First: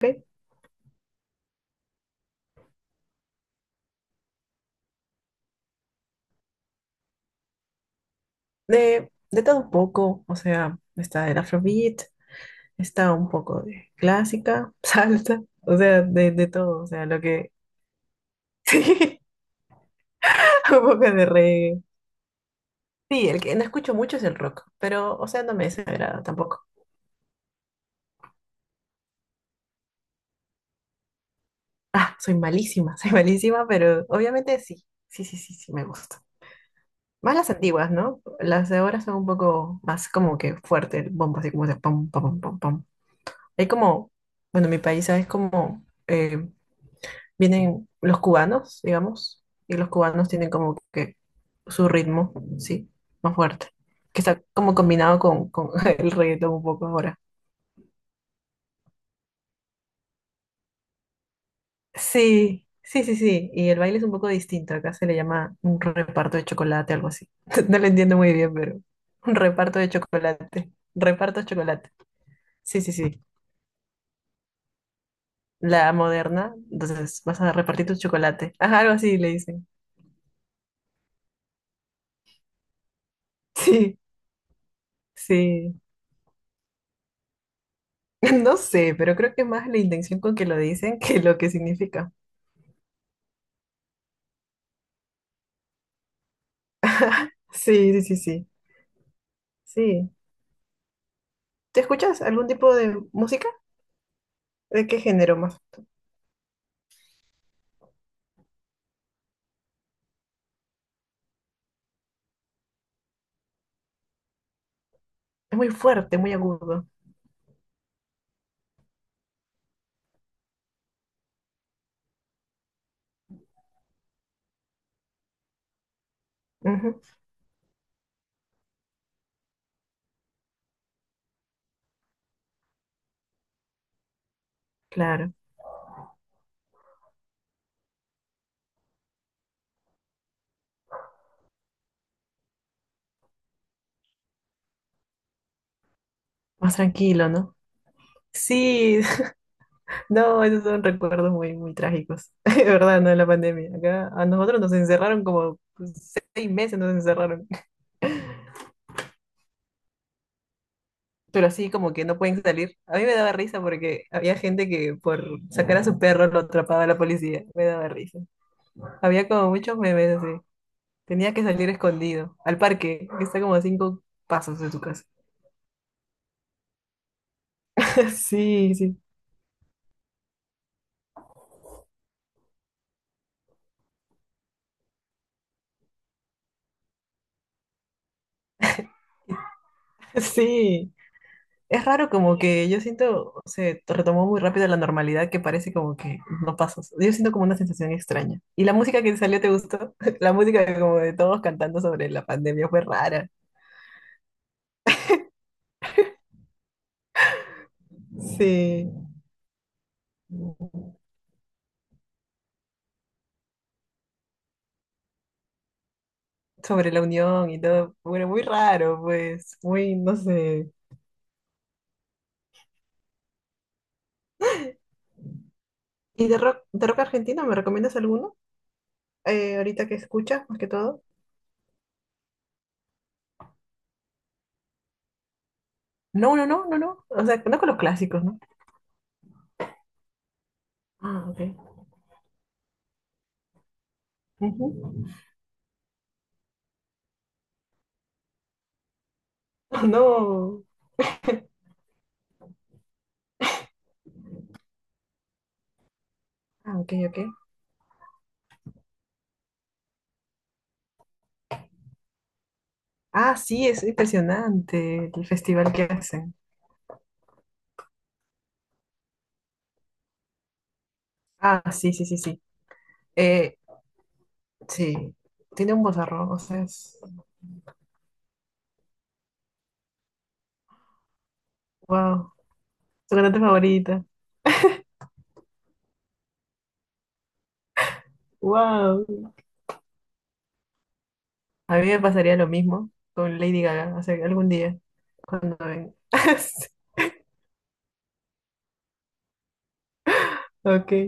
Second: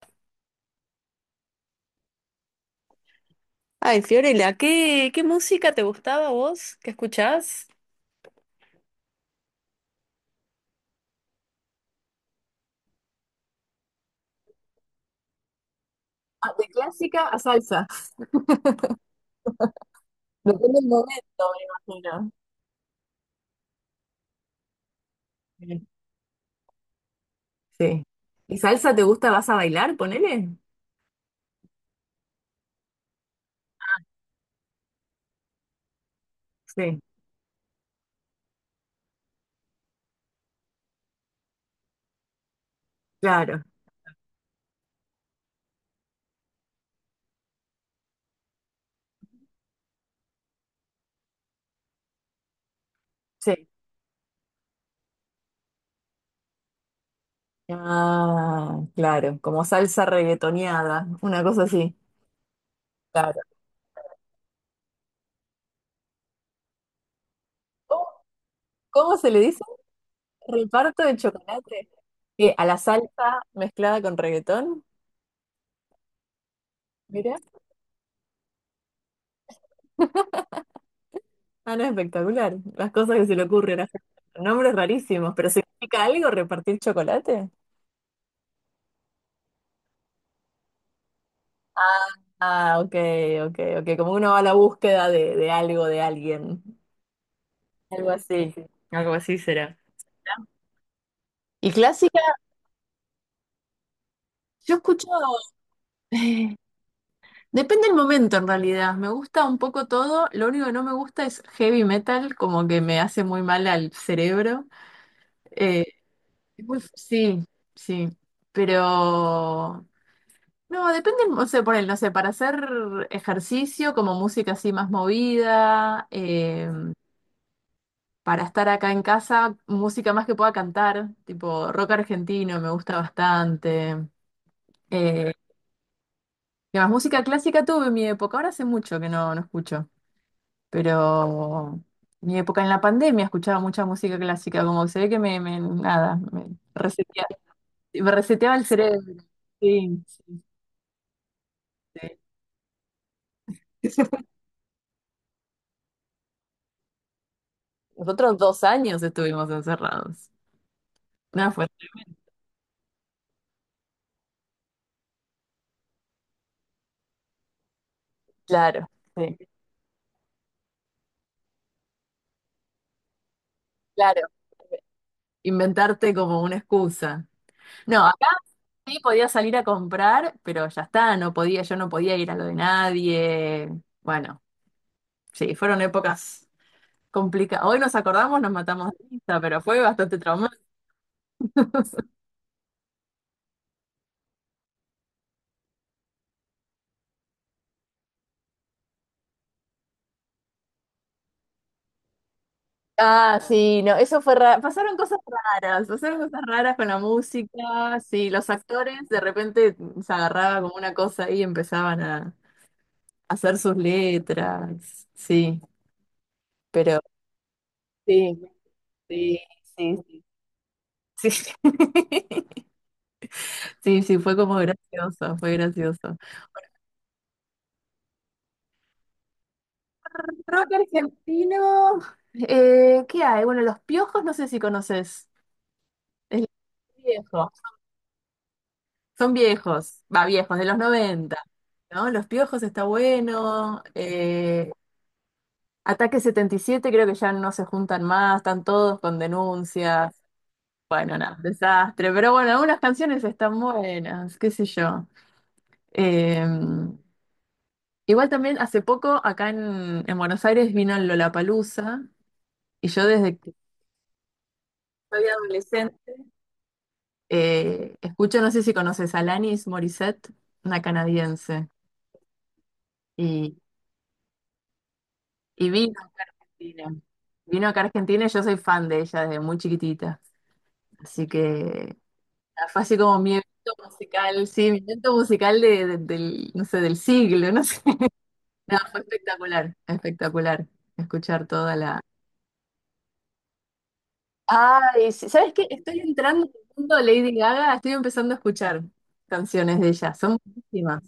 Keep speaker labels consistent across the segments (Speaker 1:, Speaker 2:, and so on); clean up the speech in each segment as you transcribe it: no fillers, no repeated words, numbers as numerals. Speaker 1: De,
Speaker 2: Ay, Fiorella, ¿qué música te gustaba a vos? ¿Qué escuchás?
Speaker 1: de, todo un poco, o sea, está el afrobeat, está un poco de clásica, salsa, o sea, de
Speaker 2: Ah, de
Speaker 1: todo, o sea, lo
Speaker 2: clásica a
Speaker 1: que...
Speaker 2: salsa.
Speaker 1: Sí,
Speaker 2: Depende
Speaker 1: un
Speaker 2: del
Speaker 1: poco de
Speaker 2: momento,
Speaker 1: reggae.
Speaker 2: me imagino.
Speaker 1: Sí, el que no escucho mucho es el rock, pero, o sea, no me
Speaker 2: Mm.
Speaker 1: desagrada tampoco.
Speaker 2: Sí. ¿Y salsa te gusta? ¿Vas a bailar? Ponele.
Speaker 1: Ah, soy malísima, soy malísima, pero obviamente sí, sí, sí, sí, sí, me gusta.
Speaker 2: Sí,
Speaker 1: Más las antiguas, ¿no? Las de ahora son un poco más como que fuerte el bombo, así como de pom pom pom pom pam.
Speaker 2: claro.
Speaker 1: Hay como, bueno, en mi país es como... vienen los cubanos, digamos, y los cubanos tienen como que su ritmo, sí, más
Speaker 2: Sí.
Speaker 1: fuerte, que está como combinado con, el reggaetón un poco ahora.
Speaker 2: Ah, claro. Como salsa reggaetoneada, una cosa así.
Speaker 1: Sí, sí, sí,
Speaker 2: Claro.
Speaker 1: sí, y el baile es un poco distinto, acá se le llama un reparto de chocolate, algo así. No lo
Speaker 2: ¿Cómo,
Speaker 1: entiendo muy bien, pero
Speaker 2: cómo se
Speaker 1: un
Speaker 2: le dice?
Speaker 1: reparto de chocolate,
Speaker 2: Reparto de
Speaker 1: reparto de
Speaker 2: chocolate.
Speaker 1: chocolate.
Speaker 2: ¿Qué? ¿A la
Speaker 1: Sí, sí, sí,
Speaker 2: salsa mezclada con reggaetón?
Speaker 1: la moderna, entonces vas a repartir tu chocolate. Ajá, algo así le dicen.
Speaker 2: Ah, no, espectacular. Las cosas que se le ocurren a la
Speaker 1: Sí,
Speaker 2: gente. Nombres rarísimos, pero
Speaker 1: sí.
Speaker 2: ¿significa algo repartir chocolate?
Speaker 1: No sé, pero creo que más la intención con que lo dicen que lo que
Speaker 2: Ah,
Speaker 1: significa.
Speaker 2: ah, ok, ok, ok. Como uno va a la búsqueda de algo, de alguien.
Speaker 1: Sí, sí,
Speaker 2: Algo
Speaker 1: sí, sí.
Speaker 2: así. Algo así será.
Speaker 1: Sí.
Speaker 2: Y
Speaker 1: ¿Te
Speaker 2: clásica,
Speaker 1: escuchas algún tipo de música?
Speaker 2: yo
Speaker 1: ¿De qué
Speaker 2: escucho.
Speaker 1: género más?
Speaker 2: eh, Depende del momento en realidad. Me gusta un poco todo. Lo único que no me gusta es heavy metal, como que me hace muy mal al cerebro.
Speaker 1: Es muy
Speaker 2: Eh,
Speaker 1: fuerte, muy agudo.
Speaker 2: sí, sí. Pero no, depende, o sea, por él, no sé, para hacer ejercicio, como música así más movida.
Speaker 1: Ujú.
Speaker 2: Para estar acá en casa, música más que pueda cantar, tipo rock argentino, me gusta bastante. Eh,
Speaker 1: Claro,
Speaker 2: ¿Qué más? Música clásica tuve en mi época, ahora hace mucho que no escucho, pero mi época en la pandemia escuchaba mucha música clásica, como que se ve que nada,
Speaker 1: más tranquilo, ¿no?
Speaker 2: me reseteaba el
Speaker 1: Sí,
Speaker 2: cerebro. Sí,
Speaker 1: no, esos son recuerdos muy, muy
Speaker 2: sí,
Speaker 1: trágicos. De verdad, no de la pandemia.
Speaker 2: sí.
Speaker 1: Acá a nosotros nos encerraron como pues, 6 meses, nos encerraron.
Speaker 2: Nosotros 2 años estuvimos encerrados.
Speaker 1: Pero
Speaker 2: No, fue
Speaker 1: así como que no pueden salir. A mí me daba risa porque había gente que por sacar a su perro lo atrapaba la policía. Me daba risa.
Speaker 2: claro,
Speaker 1: Había
Speaker 2: sí,
Speaker 1: como muchos memes así. Tenía que salir escondido al parque, que está como a cinco
Speaker 2: claro.
Speaker 1: pasos de tu casa.
Speaker 2: Inventarte como una excusa. No, acá
Speaker 1: Sí, sí,
Speaker 2: sí podía salir a comprar, pero ya está, no podía, yo no podía ir a lo de nadie. Bueno, sí, fueron épocas complicadas. Hoy nos acordamos, nos matamos de risa, pero fue bastante traumático.
Speaker 1: sí. Es raro como que yo siento, se retomó muy rápido la normalidad que parece como que no pasas. Yo siento como una sensación extraña. ¿Y la música que salió te gustó? La música de como de todos cantando sobre la pandemia fue rara.
Speaker 2: Ah, sí, no, eso fue raro. Pasaron cosas raras con la música, sí, los
Speaker 1: Sí.
Speaker 2: actores de repente se agarraba como una cosa y empezaban a hacer sus letras, sí,
Speaker 1: Sobre
Speaker 2: pero
Speaker 1: la unión y todo. Bueno,
Speaker 2: sí,
Speaker 1: muy raro,
Speaker 2: sí,
Speaker 1: pues. Muy, no
Speaker 2: sí.
Speaker 1: sé.
Speaker 2: Sí, sí, sí, fue como gracioso, fue gracioso.
Speaker 1: ¿Y de rock, argentino me recomiendas alguno? ¿Ahorita que escuchas, más que
Speaker 2: Rock
Speaker 1: todo?
Speaker 2: argentino, ¿qué hay? Bueno, Los Piojos no sé si conoces.
Speaker 1: No, no,
Speaker 2: Es
Speaker 1: no, no, no. O sea,
Speaker 2: viejo.
Speaker 1: no con los clásicos, ¿no?
Speaker 2: Son viejos, va, viejos, de los
Speaker 1: Ah,
Speaker 2: 90,
Speaker 1: ok.
Speaker 2: ¿no? Los Piojos está bueno.
Speaker 1: Ujú.
Speaker 2: Ataque 77, creo que ya no se juntan más, están todos con denuncias.
Speaker 1: No.
Speaker 2: Bueno, nada, desastre. Pero bueno, algunas canciones están buenas, qué sé yo. Eh,
Speaker 1: Ah, ok, ok.
Speaker 2: Igual también hace poco acá en Buenos Aires vino el Lollapalooza, y yo
Speaker 1: Ah,
Speaker 2: desde que
Speaker 1: sí, es impresionante
Speaker 2: soy
Speaker 1: el festival que
Speaker 2: adolescente,
Speaker 1: hacen.
Speaker 2: escucho, no sé si conoces a Alanis Morissette, una
Speaker 1: Ah,
Speaker 2: canadiense,
Speaker 1: sí, sí, sí, sí.
Speaker 2: y,
Speaker 1: Eh, sí,
Speaker 2: y
Speaker 1: tiene un
Speaker 2: vino acá a
Speaker 1: bozarrón, o sea,
Speaker 2: Argentina.
Speaker 1: es...
Speaker 2: Vino acá a Argentina y yo soy fan de ella desde muy chiquitita. Así que
Speaker 1: Wow,
Speaker 2: nada, fue así
Speaker 1: su
Speaker 2: como mi
Speaker 1: cantante
Speaker 2: evento
Speaker 1: favorita.
Speaker 2: musical, sí, mi evento musical del, no sé, del siglo, no sé. Nada, fue
Speaker 1: Wow.
Speaker 2: espectacular, espectacular escuchar toda
Speaker 1: A mí me
Speaker 2: la...
Speaker 1: pasaría lo mismo con Lady Gaga, o sea, algún día,
Speaker 2: Ay, sí, ¿sabes
Speaker 1: cuando
Speaker 2: qué?
Speaker 1: venga.
Speaker 2: Estoy entrando en el mundo de Lady Gaga, estoy empezando a escuchar canciones de ella, son
Speaker 1: Ok.
Speaker 2: buenísimas,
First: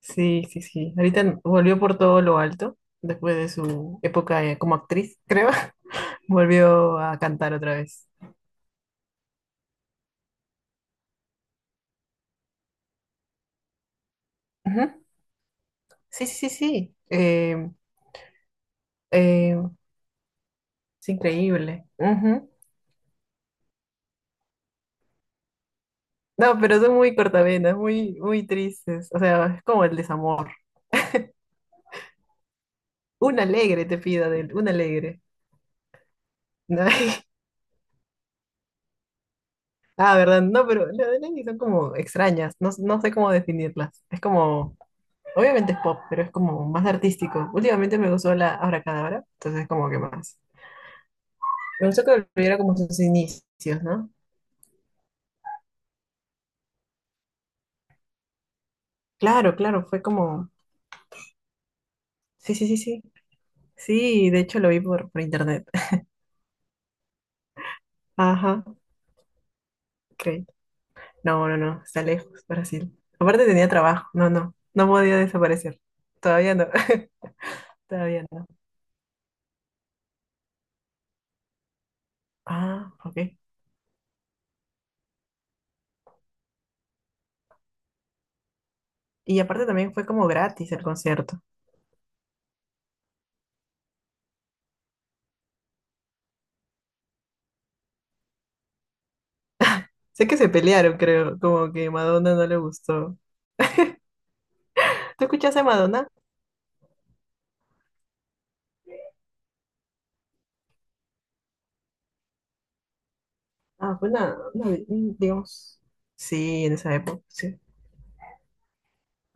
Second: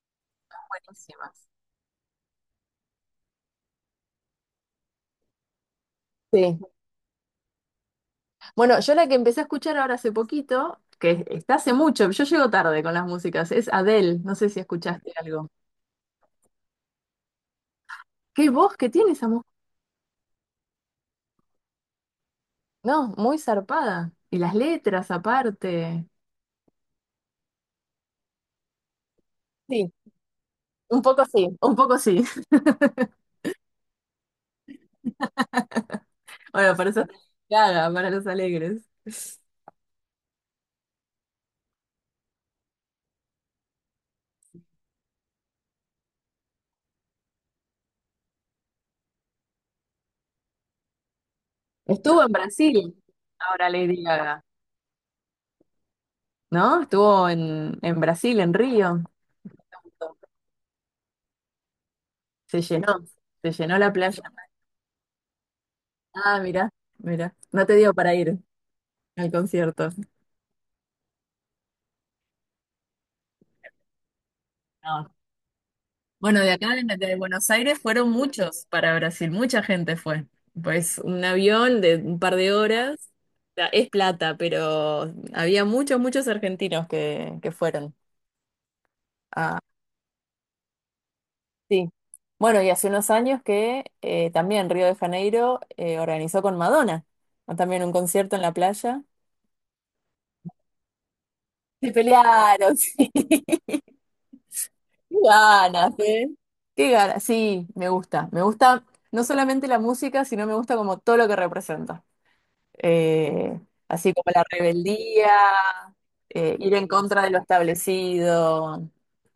Speaker 1: Sí, sí, sí. Ahorita
Speaker 2: buenísimas.
Speaker 1: volvió por todo lo alto, después de su época como actriz, creo.
Speaker 2: Sí.
Speaker 1: Volvió a cantar otra vez.
Speaker 2: Bueno, yo la que empecé a escuchar ahora hace poquito, que está hace mucho, yo llego tarde con las músicas, es Adele, no sé si
Speaker 1: Ujú.
Speaker 2: escuchaste algo.
Speaker 1: Sí, sí, sí, sí.
Speaker 2: ¿Qué voz que tiene esa mujer?
Speaker 1: Eh, es increíble. Ujú.
Speaker 2: No, muy zarpada. Y las letras aparte.
Speaker 1: No, pero son muy cortavenas, muy, muy tristes. O sea, es como
Speaker 2: Sí,
Speaker 1: el desamor.
Speaker 2: un poco sí, un poco sí.
Speaker 1: Un alegre te pida de él, un alegre.
Speaker 2: Bueno, para eso Lady Gaga, para los alegres.
Speaker 1: Ah, ¿verdad? No, pero las de Lenny son como extrañas. No, no sé cómo definirlas. Es como... Obviamente es pop, pero es como más artístico. Últimamente me gustó la Abracadabra, entonces como que más. Me gustó que
Speaker 2: Estuvo en
Speaker 1: volviera como
Speaker 2: Brasil
Speaker 1: sus
Speaker 2: ahora
Speaker 1: inicios,
Speaker 2: Lady
Speaker 1: ¿no?
Speaker 2: Gaga, ¿no? Estuvo en Brasil, en Río.
Speaker 1: Claro, claro, fue como... Sí,
Speaker 2: Se
Speaker 1: sí, sí, sí.
Speaker 2: llenó, se llenó la playa.
Speaker 1: Sí, de hecho lo vi por, internet.
Speaker 2: Ah, mira, mira. No te dio para ir
Speaker 1: Ajá,
Speaker 2: al concierto.
Speaker 1: ok. No, no, no, está lejos, Brasil. Aparte tenía trabajo, no, no, no
Speaker 2: No.
Speaker 1: podía desaparecer.
Speaker 2: Bueno, de
Speaker 1: Todavía no,
Speaker 2: acá, de Buenos Aires, fueron
Speaker 1: todavía no.
Speaker 2: muchos para Brasil, mucha gente fue. Pues un avión de un par de
Speaker 1: Ah,
Speaker 2: horas,
Speaker 1: ok.
Speaker 2: o sea, es plata, pero había muchos, muchos argentinos que fueron.
Speaker 1: Y
Speaker 2: Ah,
Speaker 1: aparte también fue como gratis el concierto.
Speaker 2: sí. Bueno, y hace unos años que también Río de Janeiro organizó con Madonna, ¿no?, también un concierto en la playa.
Speaker 1: Sé que se pelearon, creo, como que
Speaker 2: Se
Speaker 1: Madonna no le
Speaker 2: pelearon, sí.
Speaker 1: gustó.
Speaker 2: Qué
Speaker 1: ¿Tú escuchaste a
Speaker 2: ganas,
Speaker 1: Madonna?
Speaker 2: ¿eh? Qué ganas. Sí, me gusta. Me gusta no solamente la música, sino me gusta como todo lo que representa. Eh,
Speaker 1: Ah, fue
Speaker 2: Así como
Speaker 1: una,
Speaker 2: la rebeldía,
Speaker 1: digamos, sí,
Speaker 2: ir
Speaker 1: en
Speaker 2: en
Speaker 1: esa época,
Speaker 2: contra de lo
Speaker 1: sí.
Speaker 2: establecido.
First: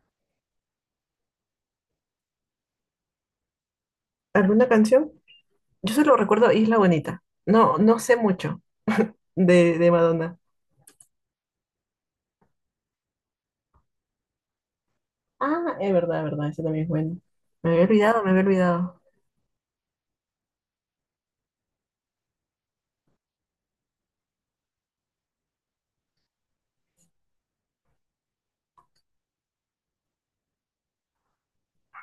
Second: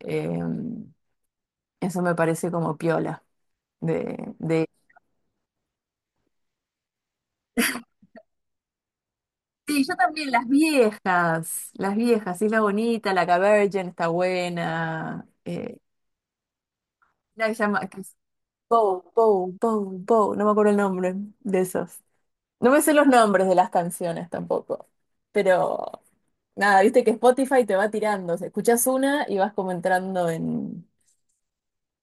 Speaker 2: eh, Eso me parece como piola. De,
Speaker 1: ¿Alguna
Speaker 2: de...
Speaker 1: canción? Yo solo recuerdo Isla Bonita. No, no sé mucho de,
Speaker 2: Sí, yo también,
Speaker 1: Madonna.
Speaker 2: las viejas. Las viejas, Isla Bonita, La Cavergen está buena.
Speaker 1: Ah, es verdad, eso también es bueno.
Speaker 2: Una que se
Speaker 1: Me
Speaker 2: llama,
Speaker 1: había olvidado, me había olvidado.
Speaker 2: Bow, Bow, Bow, Bow, no me acuerdo el nombre de esos. No me sé los nombres de las canciones tampoco. Pero nada, viste que Spotify te va tirando, o sea, escuchás una y vas como entrando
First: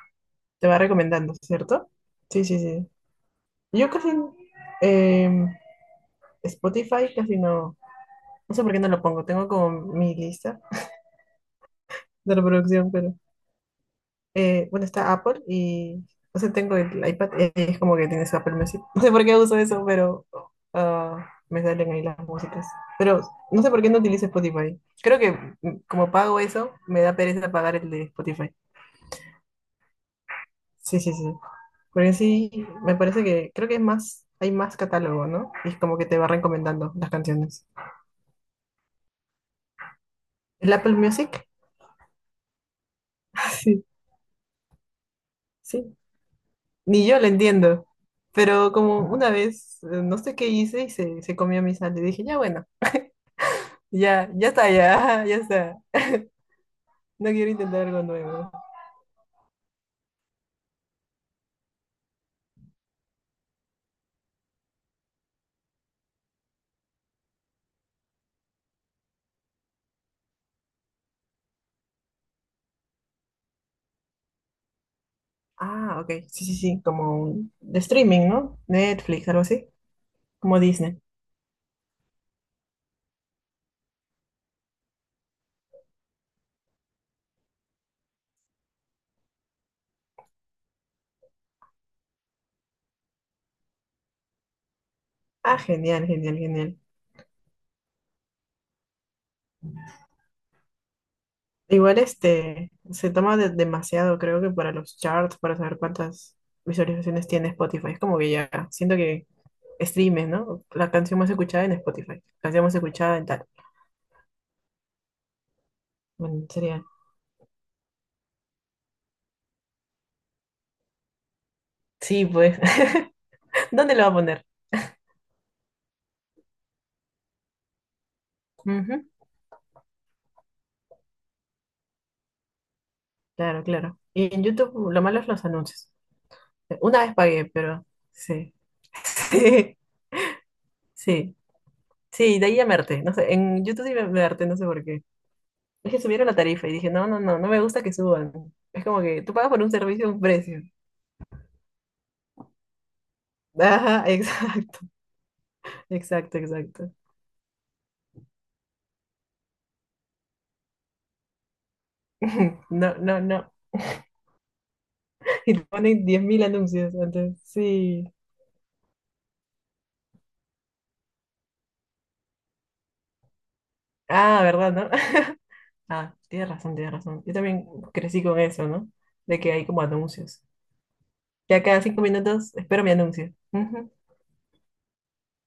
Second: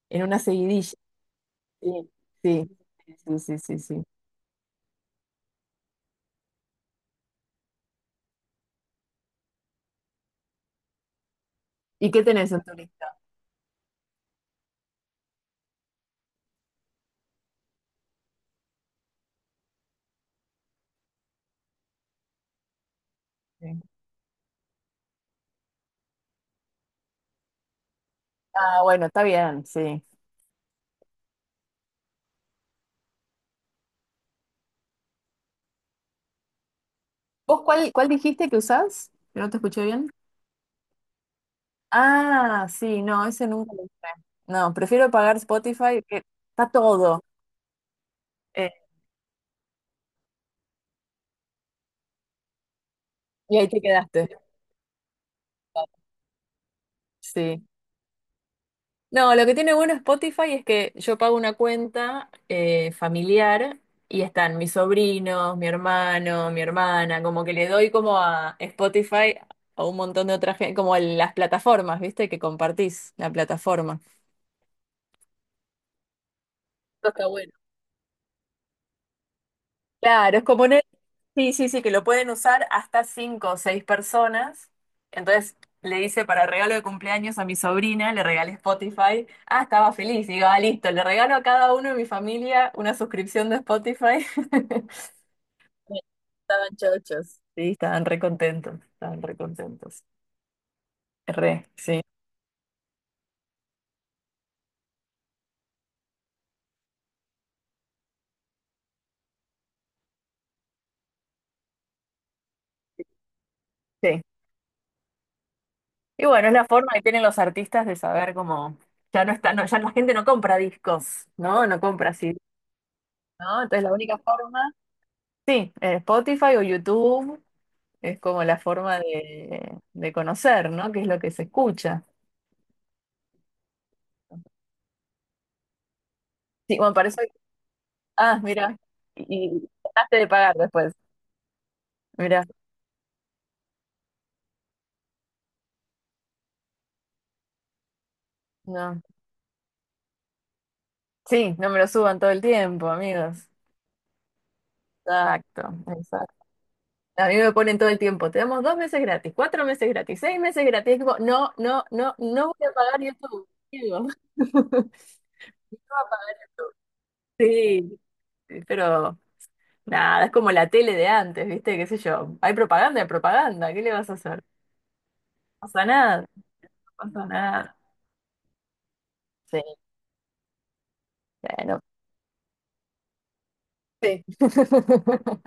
Speaker 2: en una
Speaker 1: Te va
Speaker 2: seguidilla.
Speaker 1: recomendando, ¿cierto?
Speaker 2: Sí,
Speaker 1: Sí, sí,
Speaker 2: sí,
Speaker 1: sí.
Speaker 2: sí, sí, sí,
Speaker 1: Yo
Speaker 2: sí.
Speaker 1: casi, em, Spotify casi no, no sé por qué no lo pongo. Tengo como mi lista
Speaker 2: ¿Y qué
Speaker 1: de
Speaker 2: tenés en tu
Speaker 1: reproducción, pero...
Speaker 2: lista?
Speaker 1: bueno, está Apple y, o sea, tengo el iPad y es como que tienes Apple Music. No sé por qué uso eso, pero ah, me salen ahí las músicas. Pero no sé por
Speaker 2: Sí.
Speaker 1: qué no utilizo Spotify. Creo que como pago eso, me da pereza pagar el de Spotify.
Speaker 2: Ah, bueno, está bien, sí.
Speaker 1: Sí, sí, sí. Porque sí, me parece que creo que es más, hay más catálogo, ¿no? Y es como que te va recomendando las
Speaker 2: ¿Vos
Speaker 1: canciones.
Speaker 2: cuál dijiste que usás? Que no te escuché bien.
Speaker 1: ¿El Apple Music?
Speaker 2: Ah, sí, no, ese nunca lo
Speaker 1: Sí,
Speaker 2: usé. No, prefiero pagar
Speaker 1: sí.
Speaker 2: Spotify, que está
Speaker 1: Ni yo
Speaker 2: todo.
Speaker 1: lo entiendo.
Speaker 2: Eh,
Speaker 1: Pero como una vez, no sé qué hice y se comió mi sal, y dije, ya bueno.
Speaker 2: y ahí te quedaste.
Speaker 1: Ya, ya está, ya, ya está. No quiero
Speaker 2: Sí.
Speaker 1: intentar algo nuevo.
Speaker 2: No, lo que tiene bueno Spotify es que yo pago una cuenta familiar, y están mis sobrinos, mi hermano, mi hermana, como que le doy como a Spotify a un montón de otras, las plataformas, ¿viste? Que compartís la plataforma.
Speaker 1: Ah, ok. Sí, sí, sí.
Speaker 2: Eso
Speaker 1: Como
Speaker 2: está bueno.
Speaker 1: de streaming, ¿no? Netflix, algo así.
Speaker 2: Claro, es
Speaker 1: Como
Speaker 2: como un...
Speaker 1: Disney.
Speaker 2: Sí, sí, sí, que lo pueden usar hasta cinco o seis personas. Entonces le hice para regalo de cumpleaños a mi sobrina, le regalé Spotify. Ah, estaba feliz. Digo, ah, listo, le regalo a cada uno de mi familia una suscripción de Spotify.
Speaker 1: Ah, genial, genial,
Speaker 2: Estaban
Speaker 1: genial.
Speaker 2: chochos. Sí, estaban re contentos, estaban re contentos. Re,
Speaker 1: Igual
Speaker 2: sí.
Speaker 1: este se toma demasiado, creo que para los charts, para saber cuántas visualizaciones tiene Spotify. Es como que ya siento que streames, ¿no? La canción más escuchada en Spotify. Canción más escuchada en tal.
Speaker 2: Sí. Y
Speaker 1: Bueno,
Speaker 2: bueno, es la
Speaker 1: sería.
Speaker 2: forma que tienen los artistas de saber cómo... ya no está, no, ya la gente no compra discos, ¿no? No compra
Speaker 1: Sí,
Speaker 2: así,
Speaker 1: pues.
Speaker 2: ¿no? Entonces la
Speaker 1: ¿Dónde lo va a
Speaker 2: única
Speaker 1: poner?
Speaker 2: forma... Sí, Spotify o YouTube es como la forma
Speaker 1: Ujú.
Speaker 2: de conocer, ¿no? ¿Qué es lo que se escucha?
Speaker 1: Claro, claro. Y en YouTube lo malo es los anuncios.
Speaker 2: Sí, bueno,
Speaker 1: Una
Speaker 2: para
Speaker 1: vez
Speaker 2: eso...
Speaker 1: pagué, pero
Speaker 2: Ah,
Speaker 1: sí.
Speaker 2: mira, y
Speaker 1: Sí,
Speaker 2: dejaste de pagar después.
Speaker 1: sí, sí,
Speaker 2: Mira,
Speaker 1: de ahí a Merte no sé, en YouTube sí me harté, no sé por qué. Es que subieron la tarifa y dije, no, no, no, no me gusta que suban. Es como
Speaker 2: no.
Speaker 1: que tú pagas por un servicio a un precio.
Speaker 2: Sí, no me lo suban todo el tiempo, amigos.
Speaker 1: Ajá, exacto,
Speaker 2: Exacto, exacto.
Speaker 1: exacto, exacto.
Speaker 2: A mí me ponen todo el tiempo. Te damos 2 meses gratis, 4 meses gratis, 6 meses gratis. Es como, no, no, no, no voy a
Speaker 1: No,
Speaker 2: pagar
Speaker 1: no, no.
Speaker 2: YouTube. Digo.
Speaker 1: Y te ponen 10.000 anuncios antes,
Speaker 2: Sí,
Speaker 1: sí.
Speaker 2: sí, pero nada, es como la tele de antes, ¿viste? ¿Qué sé yo? Hay propaganda, ¿qué le vas a
Speaker 1: Ah,
Speaker 2: hacer? No
Speaker 1: ¿verdad, no?
Speaker 2: pasa
Speaker 1: Ah,
Speaker 2: nada, no
Speaker 1: tienes razón, tienes razón.
Speaker 2: pasa
Speaker 1: Yo también
Speaker 2: nada.
Speaker 1: crecí con eso, ¿no? De que
Speaker 2: Sí,
Speaker 1: hay como anuncios. Ya
Speaker 2: bueno.
Speaker 1: cada 5 minutos espero mi anuncio.
Speaker 2: Sí.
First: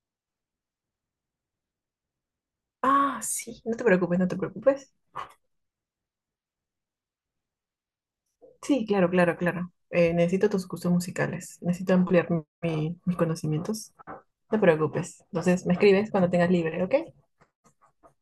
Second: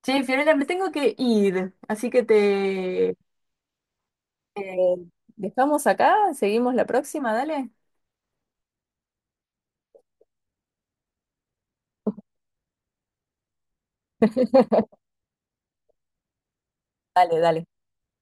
Speaker 2: Che, Fiorella, me tengo que ir, así que te
Speaker 1: Ah, sí, no te preocupes, no te preocupes.
Speaker 2: dejamos acá, seguimos la próxima, dale.
Speaker 1: Sí, claro, claro, claro. Necesito tus gustos musicales. Necesito ampliar mis conocimientos. No te preocupes. Entonces, me escribes cuando tengas libre, ¿ok?
Speaker 2: Dale, dale.